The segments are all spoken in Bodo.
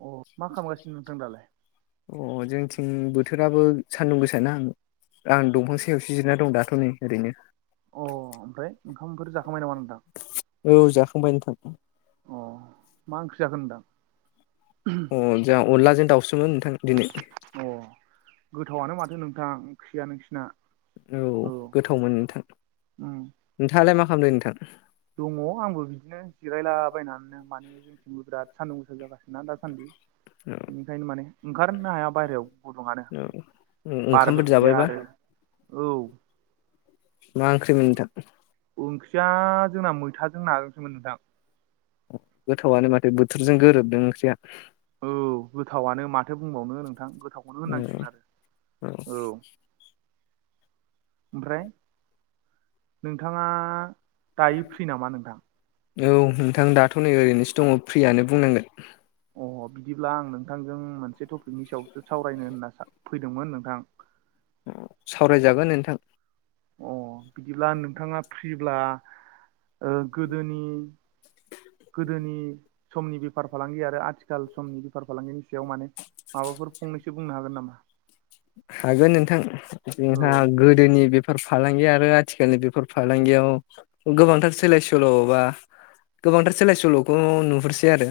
अ मा खालामगासिनो नोंथां दालाय? अ जोंथिं बोथोराबो सान्दुं गोसाना। आं दंफां सायावसो जिरना दं दाथ' नै ओरैनो। अ ओमफ्राय ओंखामफोर जाखांबाय नामा नोंथां? औ जाखांबाय नोंथां। अ मा ओंख्रि जाखो नोथां? अ जोंहा अनलाजों दाउसोमोन नोंथां दिनै। अ गोथावनो माथो नोंथां ओंखिया नोंसोरना। औ गोथावमोन नोंथां, उम नोंथाङालाय मा खालामदों नोंथां? दङ आंबो बिदिनो जिरायलाबायनानैनो माने जोंनिथिंबो बिराद सान्दुं गोसा जागासिनोना दासान्दि? बेनिखायनो माने ओंखारनो हाया बाहहेरायाव गुदुङनो औ माने औ बारबो ओंखामफोर गैया जाबायबा आरो औ। मा ओंख्रि मोन नोंथां? ओंख्रिया जोंना मैथाजों नाजोंसोमोन नोंथां। गोथावानो माथो बोथोरजों गोरोबदों ओंख्रिया। औ गोथावानो माथो बुंबावनो नोंथां गोथाव औ होननांसिगोन आरो, औ ओमफ्राय नोंथाङा दायो फ्रि नामा नोंथां? औ नोंथां दाथ' नै ओरैनोसो दङ फ्रियानो बुंनांगोन। अ बिदिब्ला आं नोंथांजों मोनसे टपिकनि सायावसो सावरायनो होनना फैदोंमोन नोंथां। सावरायजागोन नोंथां। अ बिदिब्ला नोंथाङा फ्रिब्ला गोदोनि गोदोनि समनि बेफार फालांगि आरो आथिखाल समनि बेफार फालांगिनि खायाव माने माबाफोर फंनैसो बुंनो हागोन नामा? हागोन नोंथां, औ जोंहा गोदोनि बे बेफोर फालांगि आरो आथिखालनि बेफोर फालांगियाव गोबांथार सोलाय सोल'बा गोबांथार सोलाय सोल'खौ नुहरसै आरो।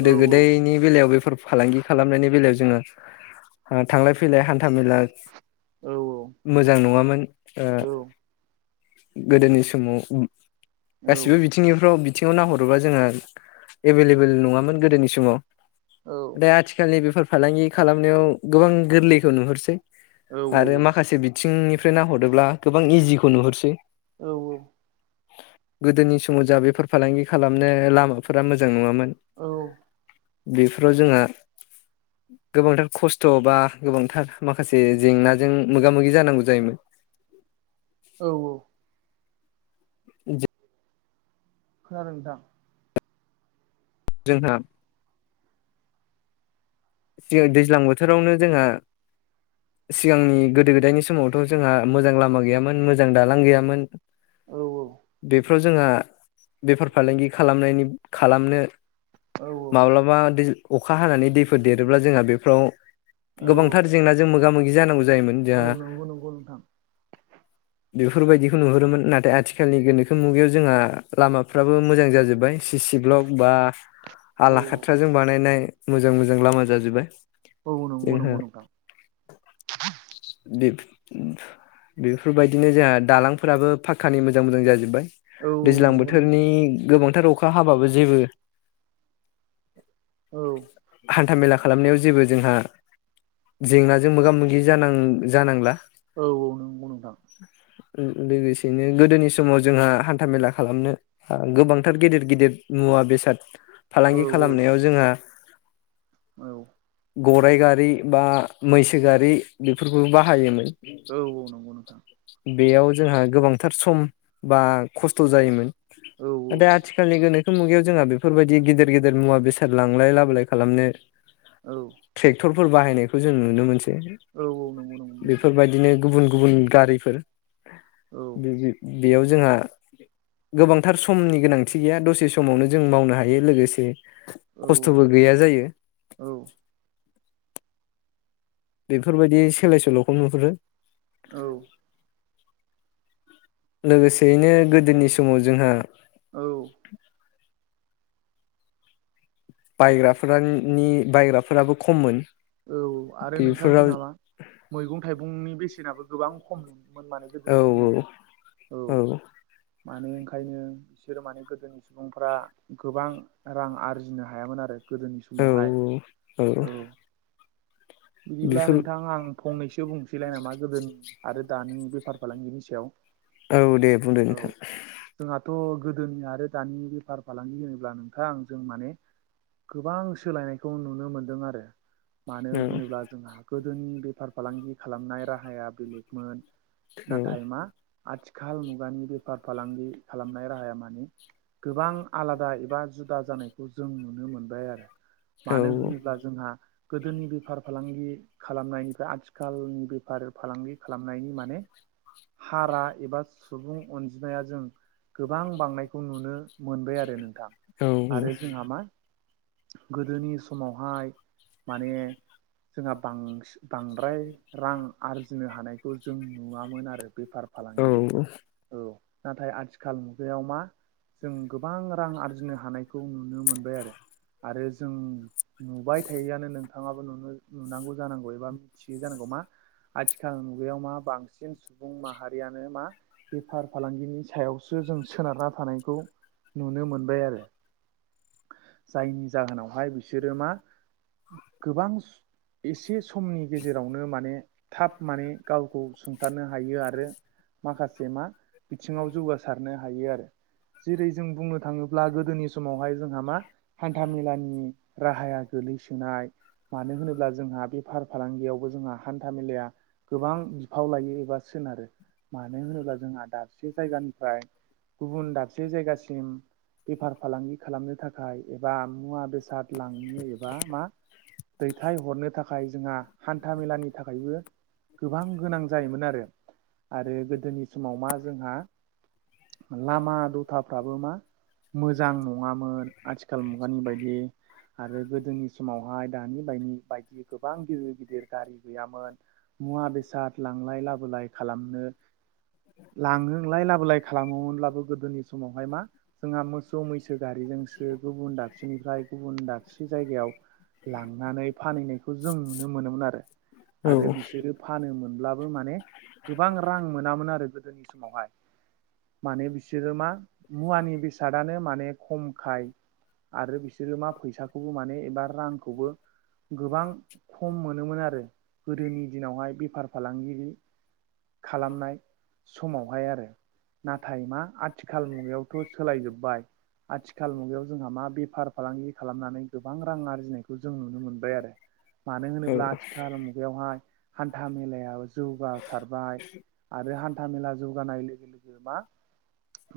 औ गोदायनि बेलायाव बेफोर फालांगि खालामनायनि बेलायाव जोङो, थांलाय फैलाय [unintelligible] औ औ। मोजां नङामोन ओ गोदोनि समाव औ गासिबो बि बिथिंफ्राव बिथिङाव नाहरोबा जोंहा एभेलेबल नङामोन गोदोनि समाव औ दा आथिखालनि बेफार फालांगि खालामनायाव गोबां गोरलैखौ नुहरसै। आरो माखासे बिथिंनिफ्राय नाहरोब्ला गोबां इजिखौ नुहरसै। औ औ। गोदोनि समाव जाहा बेफोर फालांगि खालामनो लामाफोरा मोजां नङामोन। औ बेफोराव जोंङा गोबांथार खस्थ' बा गोबांथार माखासे जेंनाजों मोगा मोगि जानांगौ जायोमोन औ औ। [unintelligible] खोनादों नोंथां? जोंहा दैज्लां बोथोरावनो जोंहा सिगांनि गोदो गोदायनि समावथ' जोंहा मोजां लामा गैयामोन मोजां दालां गैयामोन। औ बेफोराव जोंहा बेफार फालांगि खालामनायनि खालामनो। औ माब्लाबा दै अखा हानानै दैफोर देरोब्ला जोंहा बेफोराव औ औ गोबांथार जेंनाजों मोगा मोगि जानांगौ जायोमोन जोंहा। औ नंगौ नंगौ नोंथां बेफोरबायदिखौ नुहुरोमोन नाथाय आथिखालनि गोनोखो मुगायाव जोंहा लामाफ्राबो मोजां जाजोब्बाय। सि सि ब्लक बा औ आला औ खाथ्राजों बानायनाय मोजां मोजां लामा जाजोब्बाय। औ नंगौ नंगौ जोंहा नोंथां [unintelligible] बेफोरबायदिनो जोंहा दालांफोराबो फाखक्कानि मोजां मोजां जाजोब्बाय। औ दैज्लां नंगौ नोंथां बोथोरनि गोबांथार अखा हाबाबो जेबो औ। हान्थाामेला खालामनायाव जेबो जोंहा जेंनाजों मोगा मोगि जानां जानांला। औ औ नोंगौ नोंथां‌। ओ लोगोसेनो गोदोनि समाव जोंहा हान्थामेला खालामनो ओ गोबांथार गेदिर गिदिर मुवा बेसाद औ फालांगि खालामनायाव जोंहा। औ‌। गराइ गारि बा मैसो गारि बेफोरखौबो बाहायोमोन। औ औ नोंगौ नोंथां। बेयाव जोंहा गोबांथार सम बा खस्थ' जायोमोन। औ नाथाय आफा थिखालनि गोनोखो मुगायाव जोंङा बेफोरबायदि गिदिर गिदिर मुवा बेसाद लांलाय लाबोलाय खालामनो औ। ट्रेक्टरफोर बाहायनायखौ जों नुनो मोनसै। औ औ नोंगौ नोंगौ नोंथां‌ बिदिनो गुबुन गुबुन गारिफोर औ बि-बि-बेयाव जोंहा गोबांथार समनि गोनांथि गैया दसे समावनो जों मावनो हायो। लोगोसे औ खस्थ'बो गैया जायो औ औ। बेफोरबायदि सोलाय सोल'खौ नुहरो। औ। लोगोसेयैनो गोदोनि समाव जोंहा औ। बायग्राफोराननि बायग्राफोराबो खममोन। औ आरो नोंथां बेफोराव जोंङा मा मैगं थाइगंनि बेसेनाबो गोबां खममोन माने। औ गोदोनि समावहाय औ। मानो ओंखायनो बिसोर माने गोदोनि सुबुंफ्रा गोबां रां आरजिनो हायामोन आरो। गोदोनि औ समावहाय औ बिदिब्ला बेफोर नोंथां आं फंनैसो बुंसैलाय नामा गोदोनि आरो दानि बेफार फालांगिनि सायाव? औ दे बुंदो औ नोंथां। जोंहाथ' गोदोनि आरो दानि बेफार फालांगि होनोब्ला नोंथां जों माने गोबां सोलायनायखौ नुनो मोन्दों आरो। मानो औ होनोब्ला जोंहा गोदोनि बेफार फालांगि खालामनाय राहाया बेलेगमोन औ नाथाय मा आथिखाल मुगानि बेफार फालांगि खालामनाय राहाया मानि गोबां आलादा एबा जुदा जानायखौ जों नुनो मोनबाय आरो। औ मानो होनोब्ला जों जोंहा गोदोनि बेफार फालांगि खालामनायनिफाय आथिखालनि बेफार फालांगि खालामनायनि माने हारा एबा सुबुं अनजिमाया जों गोबां बांनायखौ नुनो मोनबाय आरो नोंथां। औ आरो जोंहा मा गोदोनि समावहाय माने जोंहा बांसि-बांद्राय रां आरजिनो हानायखौ जों नुवामोन आरो बेफार फालांगिजों। औ नाथाय आथिखाल मुगायाव मा जों गोबां रां आरजिनो हानायखौ नुनो मोनबाय आरो। आरो जों नुबाय थायोआनो नोंथाङाबो नुनो-नुनांगौ जानांगौ एबा मिथियो जानांगौ मा आथिखाल मुगायाव मा बांसिन सुबुं माहारियानो मा बेफार फालांगिनि सायावसो जों सोनारना थानायखौ नुनो मोनबाय आरो। जायनि जाहोनावहाय बिसोरो मा गोबां एसे समनि गेजेरावनो माने थाब माने गावखौ सुंथानो हायो आरो माखासे मा बिथिङाव जौगासारनो हायो आरो। जेरै जों बुंनो थाङोब्ला गोदोनि समावहाय जोंहा मा हान्थामेलानि राहाया गोलै सोनाय मानो होनोब्ला जोंहा बेफार फालांगियावबो जोंहा हान्था मेलाया गोबां बिफाव लायो एबा सोनारो। मानो होनोब्ला जोंहा दाबसे जायगानिफ्राय गुबुन दाबसे जायगासिम बेफार फालांगि खालामनो थाखाय एबा मुवा बेसाद लांनो एबा मा दैथाय हरनो थाखाय जोंहा हान्था मेलानि थाखायबो गोबां गोनां जायोमोन आरो आरो गोदोनि समाव मा जोंहा लामा दथाफ्राबो मा मोजां नङामोन आथिखाल मुगानि बायदि आरो गो जोंनि समावहाय दानि ब बायदि गोबां गिदिर गिदिर गारि गैयामोन मुवा बेसाद लांलाय लाबोलाय खालामनो लाङोलाय लाबोलाय खालामोमोनब्लाबो गोदोनि समावहाय मा जोंहा मोसौ मैसो गारिजोंसो गुबुन दाबसेनिफ्राय गुबुन दाबसे जाय लांनानै फानैनायखौ जों नुनो मोनोन आरो बिसोरो फानोनब्लाबो माने गोबां रां मोनामोन आरो गोदोनि समावहाय माने बिसोरो मा मुवानि बेसादानो माने खमखाय आरो बिसोरो मा फैसाखौबो माने एबा रांखौबो गोबां खम मोनोमोन आरो गोदोनि दिनावहाय बे बेफार फालांगिरि खालामनाय समावहाय आरो नाथाय मा आथिखाल मुगायाव थ' सोलायजोबबाय आथिखाल मुगायाव जोंहा मा बेफार फालांगि खालामनानै गोबां रां आरजिनायखौ जों नुनो मोनबाय आरो मानो होनोब्ला आथिखाल मुगायावहाय हान्था मेलायाव जौगासारबाय आरो हान्था मेला जौगानाय लोगो लोगो मा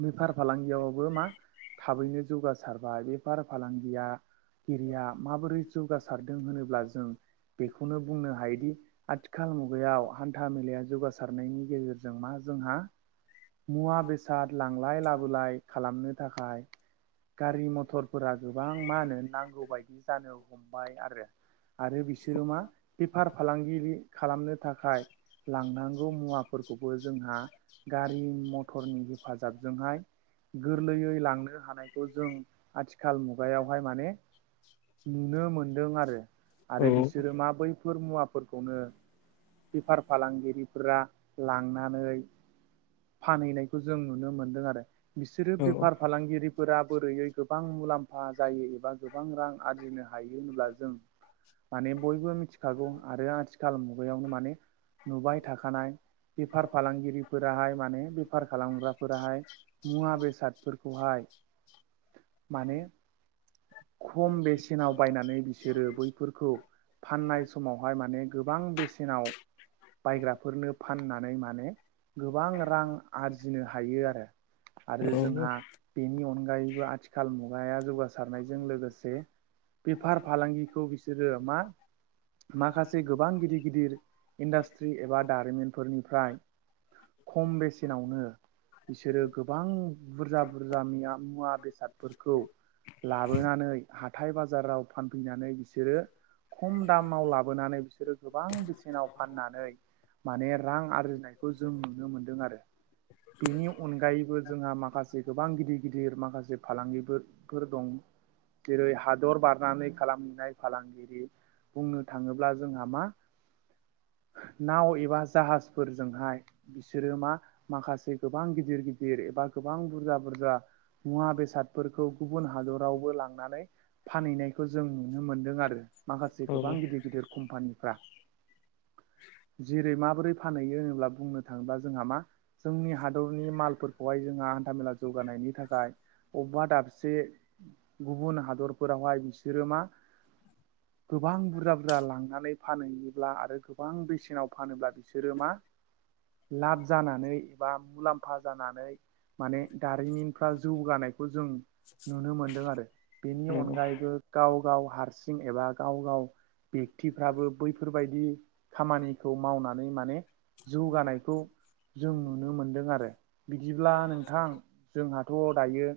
बेफार फालांगियावबो मा थाबैनो जौगासारबाय बेफार फालांगिया एिरिया माबोरै जौगासारदों होनोब्ला जों बेखौनो बुंनो हायोदि आथिखाल मुगायाव हान्था मेलाया जौगासारनायनि गेजेरजों मा जोंहा मुवा बेसाद लांलाय लाबोलाय खालामनो थाखाय गारि मथरफोरा गोबां मा होनो नांगौ बायदि जानो हमबाय आरो। आरो बिसोरो मा बेफार फालांगि खालामनो थाखाय लांनांगौ मुवाफोरखौबो जोंहा गारि मथरनि हेफाजाबजोंहाय गोरलैयै लांनो हानायखौ जों आथिखाल मुगायावहाय माने नुनो मोनदों आरो आरो बिसोरो मा बै फोर मुवाफोरखौनो बेफार फालांगिरिफोरा लांनानै फानहैनायखौ जों नुनो मोनदों आरो। बिसोरो बेफार फालांगिरिफोरा बोरैयै गोबां मुलाम्फा जायो एबा गोब गोबां रां आरजिनो हायो होनब्ला जों माने बयबो मिथिखागौ आरो आथिखाल मुगायावनो माने नुबाय थाखानाय बेफार फालांगिरिफोराहाय माने बेफार खालामग्राफोराहाय मुवा बेसादफोरखौहाय माने खम बेसेनाव बायनानै बिसोरो बैफोरखौ फाननाय समावहाय माने गोबां बेसेनाव बायग्राफोरनो फाननानै माने गोबां रां आरजिनो हायो आरो। आरो जोंहा औ बेनि अनगायैबो आथिखाल मुगाया जौगासारनायजों लोगोस से बेफार फालांगिखौ बिसोरो मा माखासे गोबां गिदिर गिदिर इन्डास्ट्रि एबा दारिमिनफोरनिफ्राय खम बेसेनावनो बिसोरो गोबां बुरजा बुरजा मुवा बेसादफोरखौ लाबोनानै हाथाय बाजाराव फानफैनानै बिसोरो खम दामाव लाबोनानै बिसोरो गोबां बेसेनाव फाननानै माने रां आरजिनायखौ जों नुनो मोनदों आरो बेनि अन अनगायैबो जोंहा माखासे गोबां गिदिर गिदिर माखासे फालांगिफोरफोर दं जेरै हादर बारनानै खालामहैनाय फालांगिरि बुंनो थाङोब्ला जोंहा मा नाव एबा जाहाजफोरजोंहाय बिसोरो मा माखासे गोबां गिदिर गिदिर एबा गोबां बुरजा बुरजा मुवा बेसादफोरखौ गुबुन हादरावबो लां नानै फानहैनायखौ जों नुनो मोनदों आरो माखासे औ गोबां गिद गिदिर गिदिर कम्पानिफ्रा जेरै माबोरै फानहैयो होनोब्ला बुंनो थाङोब्ला जोंहा मा जोंनि हादरनि मालफोरखौहाय जोंहा हान्थामेला जौगानायनि थाखाय अबा दाबसे गुबुन हादरफोरावहाय बिसोरो मा गोबां बुरजा बुरजा लांनानै फानहैयोब्ला आरो गोबां बेसेनाव फानोब्ला बिसोरो मा लाब जानानै एबा मुलाम्फा जानानै माने दारिमिनफ्रा जौगानायखौ जों नुनो मोनदों आरो। बेनि औ अनगायैबो गाव गाव हारसिं एबा गाव गाव बेक्तिफ्राबो बैफोरबायदि खामानिखौ मावनानै माने जौगानायखौ जों नुनो मोनदों आरो बिदिब्ला नोंथां जोंहाथ' दायो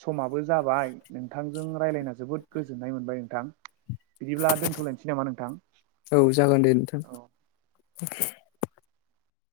समाबो जाबाय नोंथांजों राय्लायना जोबोद गोजोन्नाय मोनबाय नोंथां बिदिब्ला दोन्थ'लायनोसै नामा नोंथां? औ जागोन दे नोंथां। औ [inaudible]